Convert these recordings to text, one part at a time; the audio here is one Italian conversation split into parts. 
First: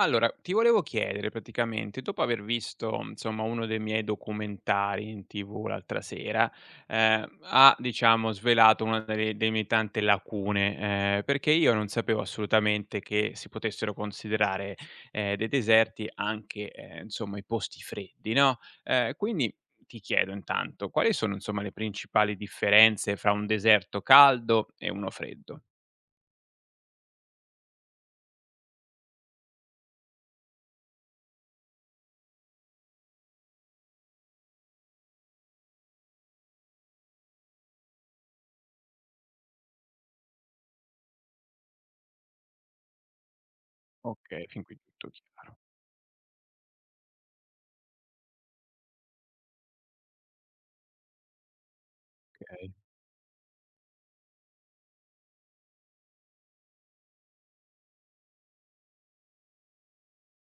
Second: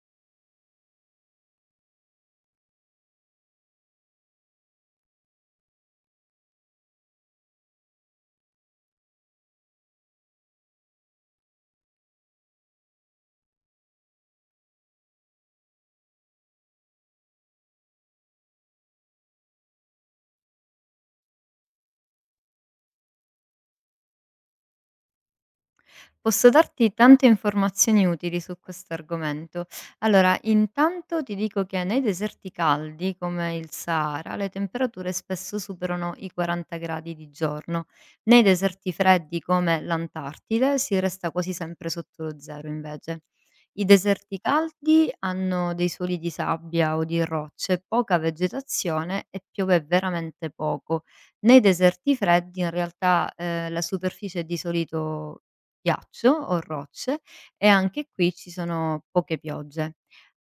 Allora, ti volevo chiedere praticamente, dopo aver visto, insomma, uno dei miei documentari in TV l'altra sera, svelato una delle mie tante lacune, perché io non sapevo assolutamente che si potessero considerare dei deserti anche, insomma, i posti freddi, no? Quindi ti chiedo intanto, quali sono, insomma, le principali differenze fra un deserto caldo e uno freddo? Posso darti tante informazioni utili su questo argomento. Allora, intanto ti dico che nei deserti caldi, come il Sahara, le temperature spesso superano i 40 gradi di giorno. Nei deserti freddi, come l'Antartide, si resta quasi sempre sotto lo zero, invece. I Ok. deserti Fin qui caldi tutto chiaro. hanno dei soli di sabbia o di rocce, poca vegetazione e piove veramente poco. Nei deserti freddi in Ok, realtà la superficie è di solito ghiaccio o rocce e anche qui ci sono poche piogge.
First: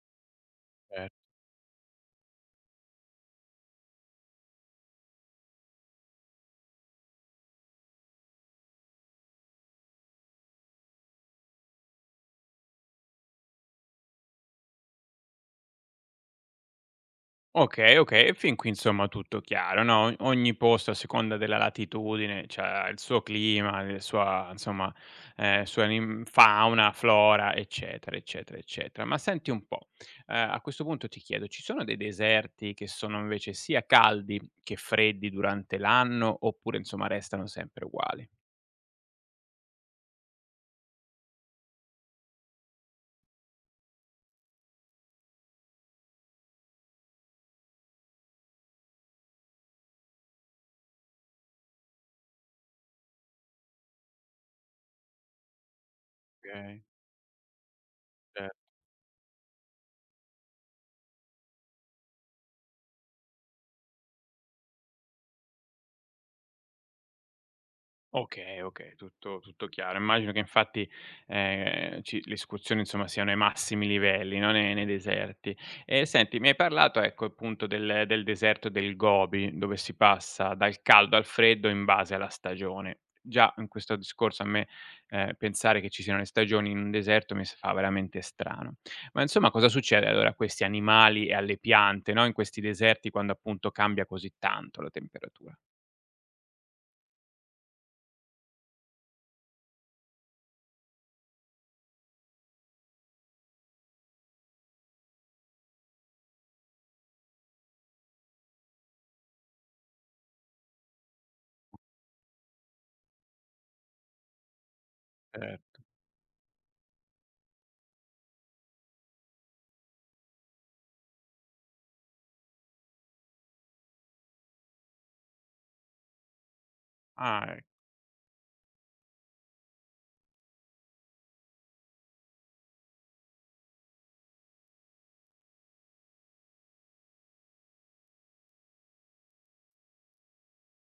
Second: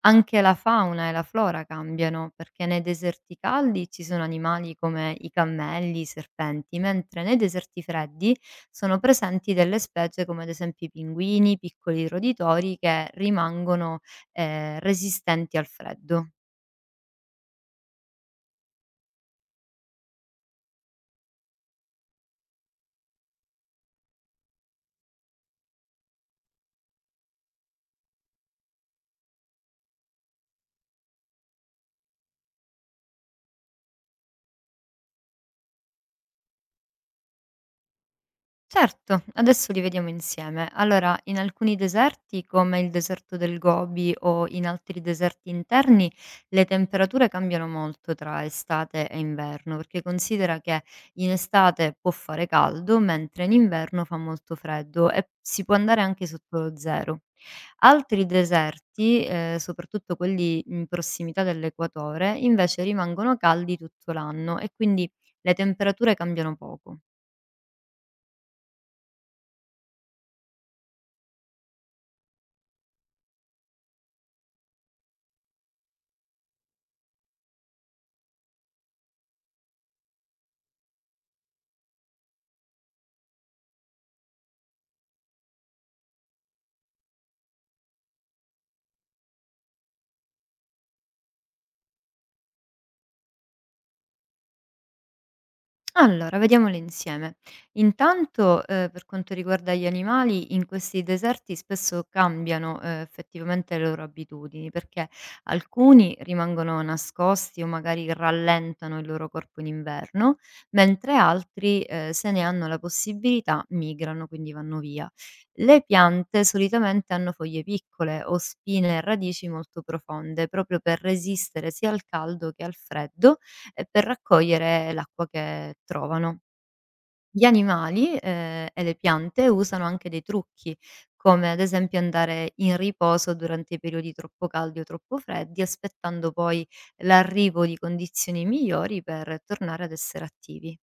Anche la fauna e certo. la flora cambiano, perché nei deserti caldi ci sono animali come i cammelli, i serpenti, mentre nei deserti freddi sono presenti delle specie come ad esempio i pinguini, piccoli roditori che rimangono resistenti al freddo. Okay, okay, e fin qui insomma tutto chiaro, no, o ogni posto a seconda della latitudine c'ha il suo clima, il sua insomma, sua nim fauna, flora, eccetera, eccetera, eccetera. Ma senti un po', a questo punto ti chiedo, ci sono dei deserti che sono invece sia caldi che freddi durante l'anno, oppure insomma restano sempre uguali? Certo, adesso li vediamo insieme. Allora, in alcuni deserti, come il deserto del Gobi o in altri deserti interni, le temperature cambiano molto tra estate e inverno, perché considera che in estate può fare caldo, mentre in inverno fa molto freddo e si può andare anche sotto lo Okay, zero. Altri cer deserti, soprattutto quelli in prossimità dell'equatore, invece rimangono caldi tutto l'anno e quindi le temperature cambiano poco. okay, okay, tutto chiaro. Immagino che infatti, ci le escursioni insomma siano ai massimi livelli, no, ne nei deserti. E senti, mi hai parlato ecco appunto del deserto del Gobi, dove si passa dal caldo al freddo in base alla stagione. Già in questo discorso a me, pensare che ci siano le stagioni in un deserto mi s fa veramente strano. Ma insomma cosa succede allora a questi animali e alle piante, no, in questi deserti quando appunto cambia così tanto la temperatura? Allora, vediamole insieme. Intanto, per quanto riguarda gli animali, in questi deserti spesso cambiano, effettivamente le loro abitudini, perché alcuni rimangono nascosti o magari rallentano il loro corpo in inverno, mentre altri, se ne hanno la possibilità migrano, quindi vanno via. Cer Le piante solitamente hanno foglie piccole o spine e radici molto profonde, proprio per resistere sia al caldo che al freddo per raccogliere l'acqua che trovano. Gli Ah, e animali, e le piante usano anche dei trucchi, come ad esempio andare in riposo durante i periodi troppo caldi o troppo freddi, aspettando poi l'arrivo di condizioni migliori per tornare ad essere attivi.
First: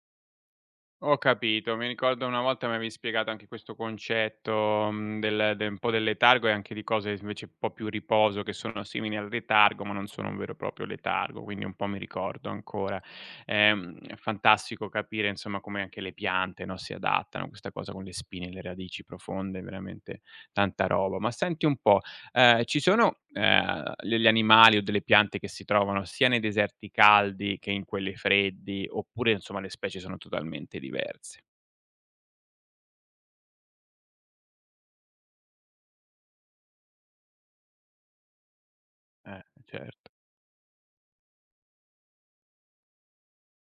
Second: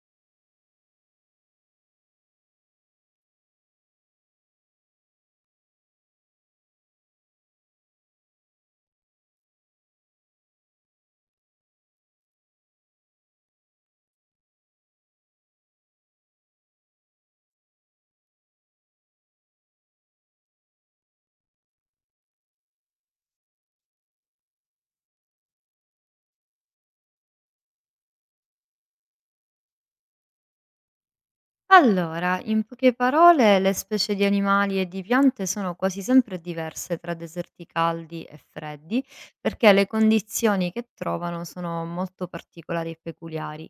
Ho capito, mi ricordo una volta mi avevi spiegato anche questo concetto, mhmm, del de un po' del letargo e anche di cose invece un po' più riposo che sono simili al letargo, ma non sono un vero e proprio letargo, quindi un po' mi ricordo ancora. È fantastico capire insomma come anche le piante, no, si adattano, questa cosa con le spine e le radici profonde, veramente tanta roba. Ma senti un po', ci sono, degli animali o delle piante che si trovano sia nei deserti caldi che in quelli freddi, oppure insomma le specie sono totalmente diverse? Allora, in poche parole, le specie di animali e di piante sono quasi sempre diverse tra deserti caldi e freddi, perché le Cer condizioni che trovano sono molto particolari e peculiari.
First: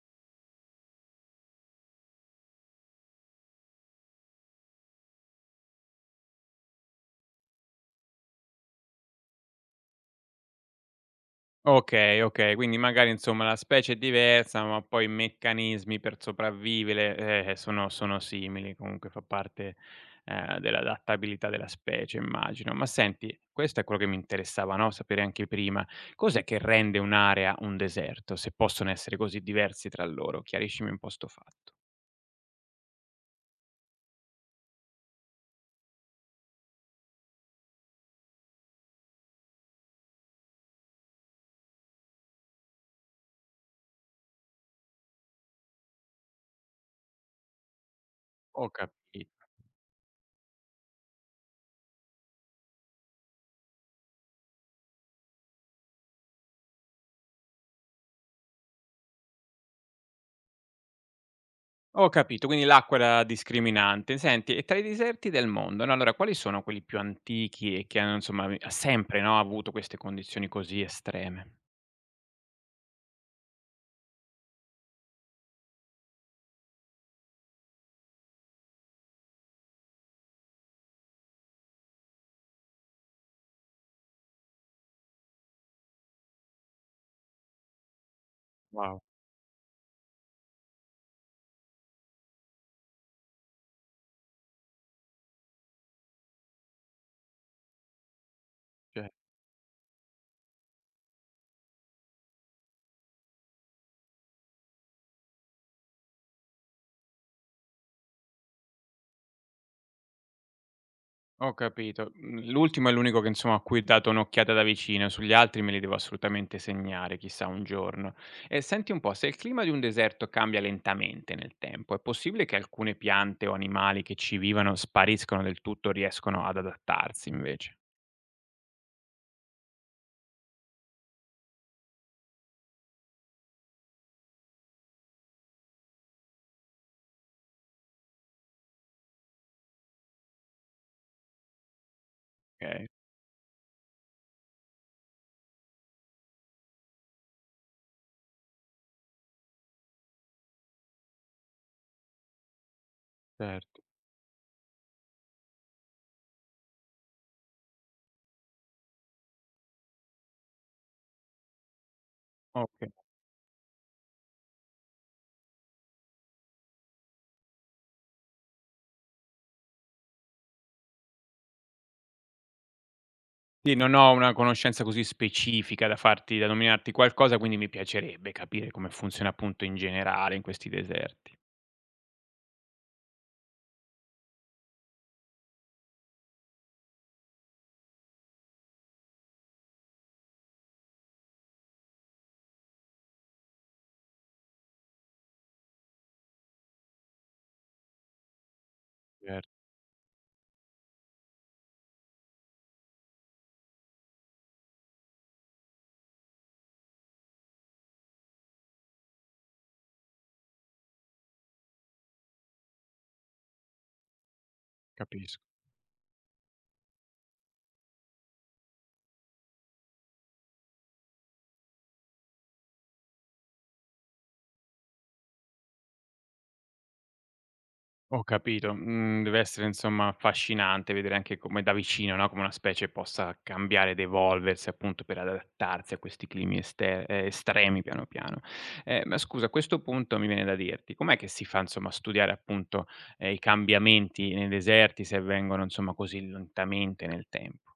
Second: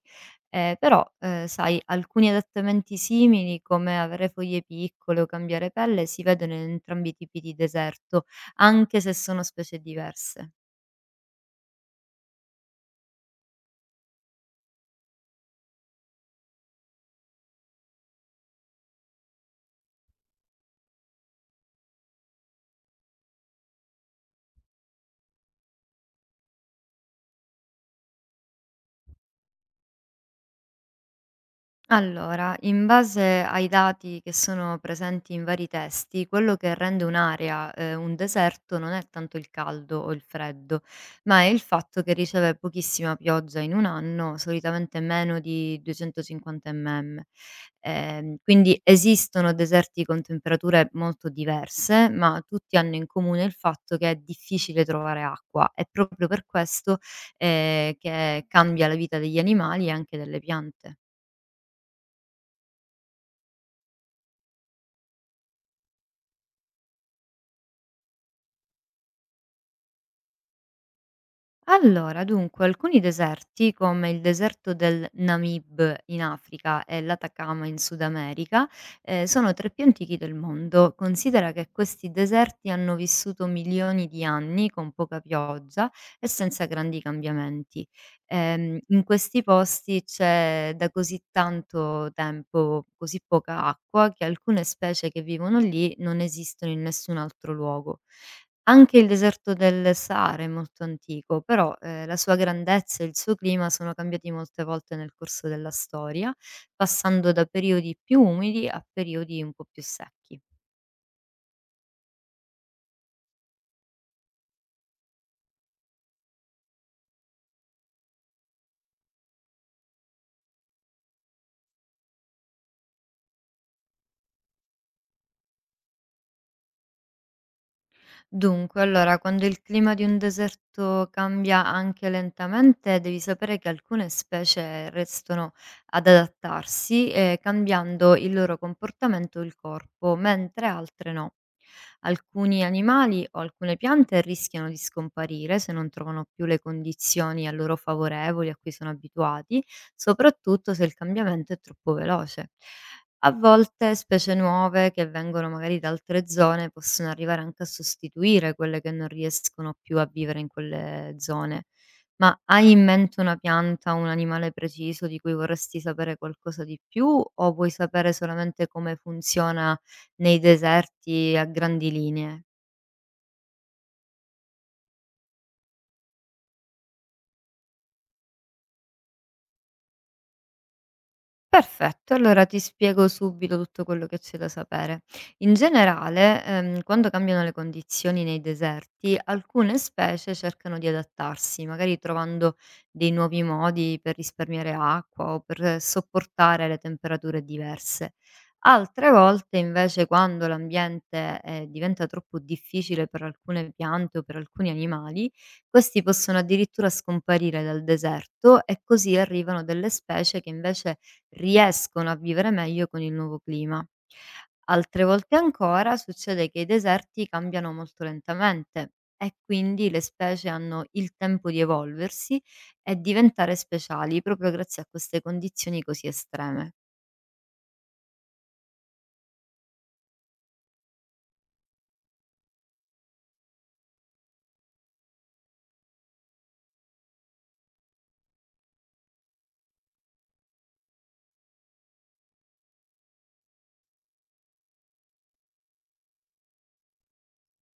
Però, sai, alcuni adattamenti simili, come avere foglie piccole o cambiare pelle, si vedono in entrambi i tipi di deserto, anche se sono specie diverse. Okay, okay, quindi magari insomma la specie è diversa, ma poi i meccanismi per sopravvivere, sono simili, comunque fa parte, dell'adattabilità della specie immagino. Ma senti, questo è quello che mi interessava, no, sapere anche prima, cos'è che rende un'area un deserto, se possono essere così diversi tra loro? Chiariscimi un po' 'sto fatto. Allora, in base ai dati che sono presenti in vari testi, quello che rende un'area, un deserto non è tanto il caldo o il freddo, ma è il fatto che riceve pochissima pioggia in un anno, solitamente meno di 250 mm. Ho Quindi capito. esistono deserti con temperature molto diverse, ma tutti hanno in comune il fatto che è difficile trovare acqua. È proprio per questo, che cambia la vita degli animali e anche delle piante. Ho capito, quindi l'acqua era la discriminante. Senti, e tra i deserti del mondo, no, allora quali sono quelli più antichi e che hanno insomma sempre, no, avuto queste condizioni così estreme? Allora, dunque, alcuni deserti, come il deserto del Namib in Africa e l'Atacama in Sud America, sono tra i più antichi del mondo. Considera che questi deserti hanno vissuto milioni di anni con poca pioggia e senza grandi cambiamenti. Wow, In questi posti c'è da così tanto tempo così poca acqua che alcune specie che vivono lì non esistono in nessun altro luogo. Anche il cioè, deserto del Sahara è molto antico, però, la sua grandezza e il suo clima sono cambiati molte volte nel corso della storia, passando da periodi più umidi a periodi un po' più secchi. ho capito. Mm, l'ultimo è l'unico che insomma a cui ho dato un'occhiata da vicino, sugli altri me li devo assolutamente segnare, chissà un giorno. E senti un po', se il clima di un deserto cambia lentamente nel tempo, è possibile che alcune piante o animali che ci vivano spariscono del tutto, riescono ad adattarsi invece? Dunque, allora, quando il clima di un deserto cambia anche lentamente, devi sapere che alcune specie restano ad adattarsi, cambiando il loro comportamento e il corpo, mentre altre no. Alcuni Ok, animali o alcune piante rischiano di scomparire se non trovano più le condizioni a loro favorevoli a cui sono abituati, soprattutto se il cambiamento è troppo veloce. A certo. volte specie nuove che vengono magari da altre zone possono arrivare anche a sostituire quelle che non riescono più a vivere in quelle zone. Ma hai in Ok. mente una pianta, un animale preciso di cui vorresti sapere qualcosa di più o vuoi sapere solamente come funziona nei deserti a grandi linee? Sì, non ho una conoscenza così specifica da farti da nominarti qualcosa, quindi mi piacerebbe capire come funziona appunto in generale in questi deserti. Perfetto, allora ti spiego subito tutto quello che c'è da sapere. In generale, quando cambiano le condizioni nei deserti, alcune specie cercano di adattarsi, magari trovando dei nuovi modi per risparmiare acqua o per sopportare le temperature diverse. Altre Cer volte, invece, quando l'ambiente diventa troppo difficile per alcune piante o per alcuni animali, questi possono addirittura scomparire dal deserto e così arrivano delle specie che invece riescono a vivere meglio con il nuovo clima. Altre volte Capisco. ancora succede che i deserti cambiano molto lentamente e quindi le specie hanno il tempo di evolversi e diventare speciali proprio grazie a queste condizioni così estreme. Ho capito. Mhmm, deve essere insomma affascinante vedere anche come da vicino, no, come una specie possa cambiare ed evolversi appunto per adattarsi a questi climi ester estremi piano piano. Ma scusa a questo punto mi viene da dirti, com'è che si fa insomma a studiare appunto, i cambiamenti nei deserti se avvengono insomma così lentamente nel tempo?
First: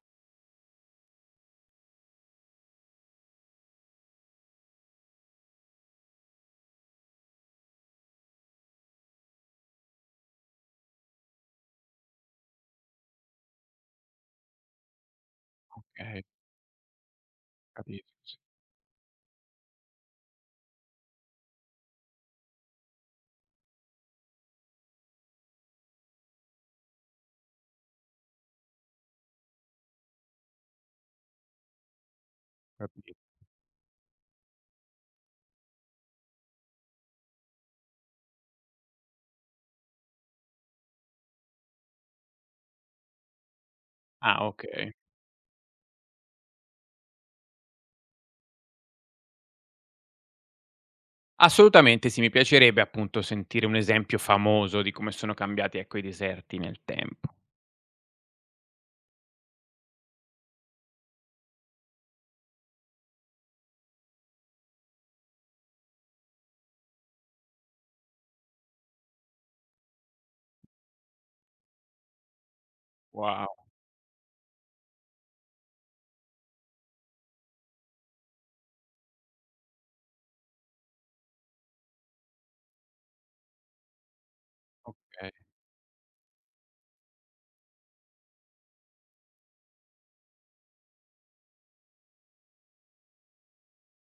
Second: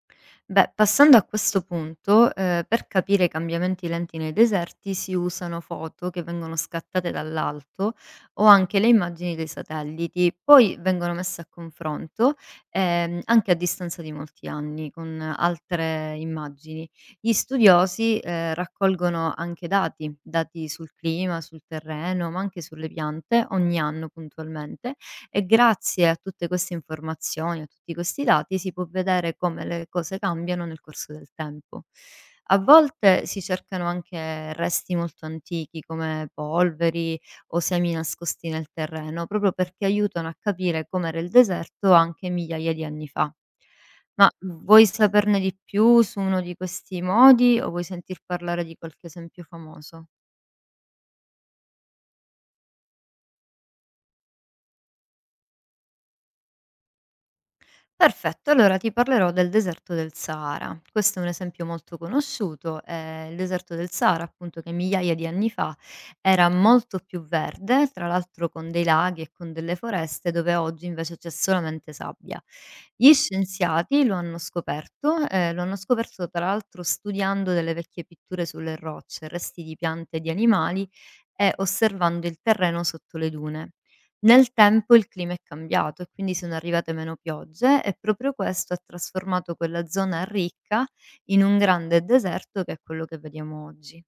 Beh, passando a questo punto, per capire i cambiamenti lenti nei deserti si usano foto che vengono scattate dall'alto o anche le immagini dei satelliti, poi vengono messe a confronto, anche a distanza di molti anni con altre Okay. immagini. Gli Capisco, studiosi, sì, raccolgono anche dati, dati sul clima, sul terreno, ma anche sulle piante ogni anno puntualmente e grazie a tutte queste informazioni, a tutti questi dati, si può vedere come le cose cambiano nel corso del tempo. A capi volte si cercano anche resti molto antichi come polveri o semi nascosti nel terreno, proprio perché aiutano a capire com'era il deserto anche migliaia di anni fa. Ma ah, vuoi okay. saperne di più su uno di questi modi o vuoi sentir parlare di qualche esempio famoso? Assolutamente sì, mi piacerebbe appunto sentire un esempio famoso di come sono cambiati, ecco, i deserti nel tempo. Perfetto, allora ti parlerò del deserto del Sahara. Questo è un esempio molto conosciuto, il deserto del Sahara, appunto, che migliaia di anni fa era molto più verde, tra l'altro con dei laghi e con delle foreste, dove oggi invece c'è solamente sabbia. Gli Wow, scienziati lo hanno scoperto, tra l'altro studiando delle vecchie pitture sulle rocce, resti di piante e di animali e osservando il terreno sotto le dune. Nel tempo il okay. clima è cambiato e quindi sono arrivate meno piogge e proprio questo ha trasformato quella zona ricca in un grande deserto che è quello che vediamo oggi.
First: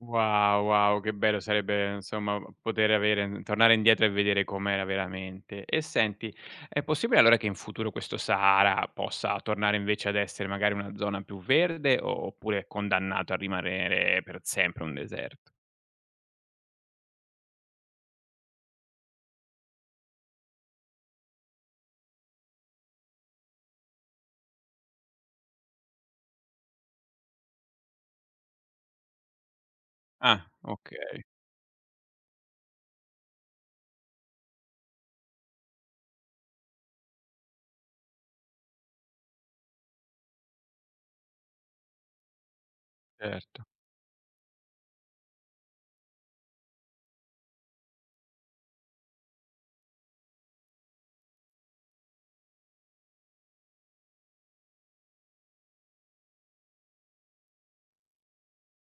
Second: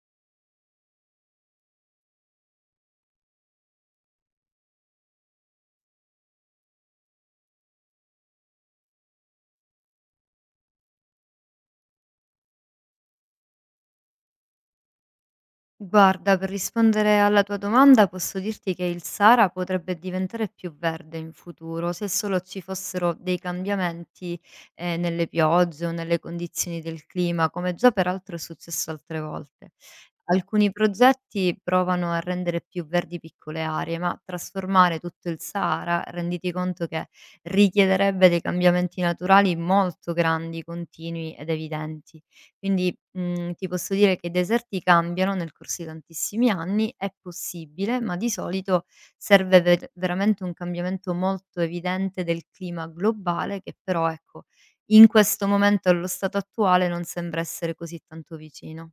Wow, wow, che bello sarebbe insomma poter avere mhmm, tornare indietro e vedere com'era veramente. E senti, è possibile allora che in futuro questo Sahara possa tornare invece ad essere magari una zona più verde o oppure è condannato a rimanere per sempre un deserto? Guarda, per rispondere alla tua domanda, posso dirti che il Sahara potrebbe diventare più verde in futuro se solo ci fossero dei cambiamenti nelle piogge o nelle condizioni del clima, come già peraltro è successo altre volte. Ah, Alcuni okay, progetti provano a rendere più verdi piccole aree, ma trasformare tutto il Sahara, renditi conto che richiederebbe dei cambiamenti naturali molto grandi, continui ed evidenti. Quindi, mhmm, certo. ti posso dire che i deserti cambiano nel corso di tantissimi anni, è possibile, ma di solito serve veramente un cambiamento molto evidente del clima globale che però, ecco, in questo momento allo stato attuale non sembra essere così tanto vicino.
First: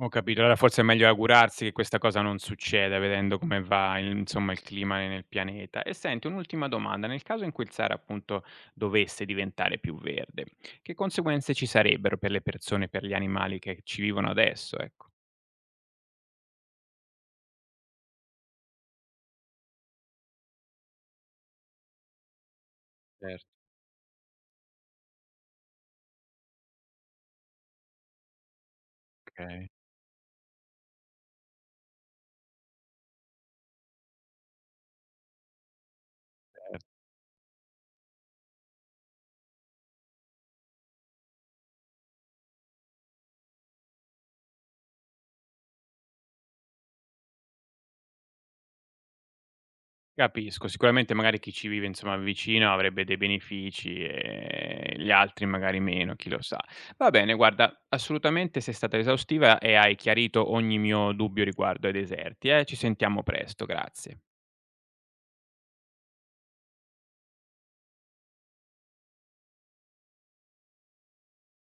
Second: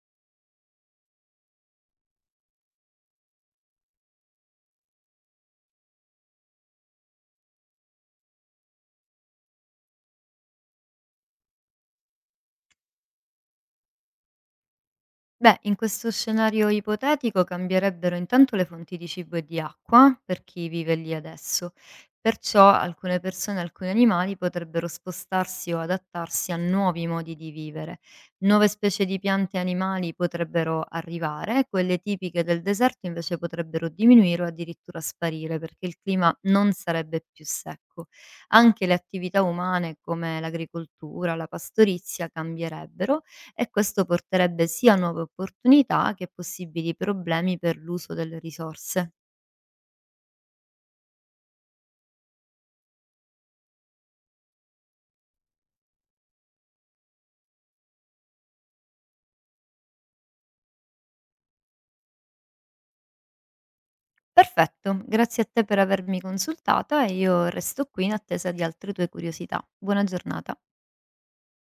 Ho capito, allora forse è meglio augurarsi che questa cosa non succeda, vedendo come va il insomma il clima nel pianeta. E senti, un'ultima domanda, nel caso in cui il Sahara appunto dovesse diventare più verde, che conseguenze ci sarebbero per le persone, per gli animali che ci vivono adesso, ecco? Beh, in questo scenario ipotetico cambierebbero intanto le fonti di cibo e di acqua per chi vive lì adesso, perciò alcune Certo, persone e alcuni animali potrebbero spostarsi o adattarsi a nuovi modi di vivere. Nuove specie di piante e okay, animali potrebbero arrivare, quelle tipiche del deserto invece potrebbero diminuire o addirittura sparire perché il clima non cer sarebbe più secco. Anche le attività umane come l'agricoltura, la pastorizia cambierebbero e questo porterebbe sia a nuove opportunità che possibili problemi per l'uso delle risorse. capisco, sicuramente magari chi ci vive insomma vicino avrebbe dei benefici e gli altri magari meno, chi lo sa. Va bene, guarda, assolutamente sei stata esaustiva e hai chiarito ogni mio dubbio riguardo ai deserti, eh. Ci sentiamo presto, grazie. Perfetto, grazie a te per avermi consultata e io resto qui in attesa di altre tue curiosità. Buona giornata.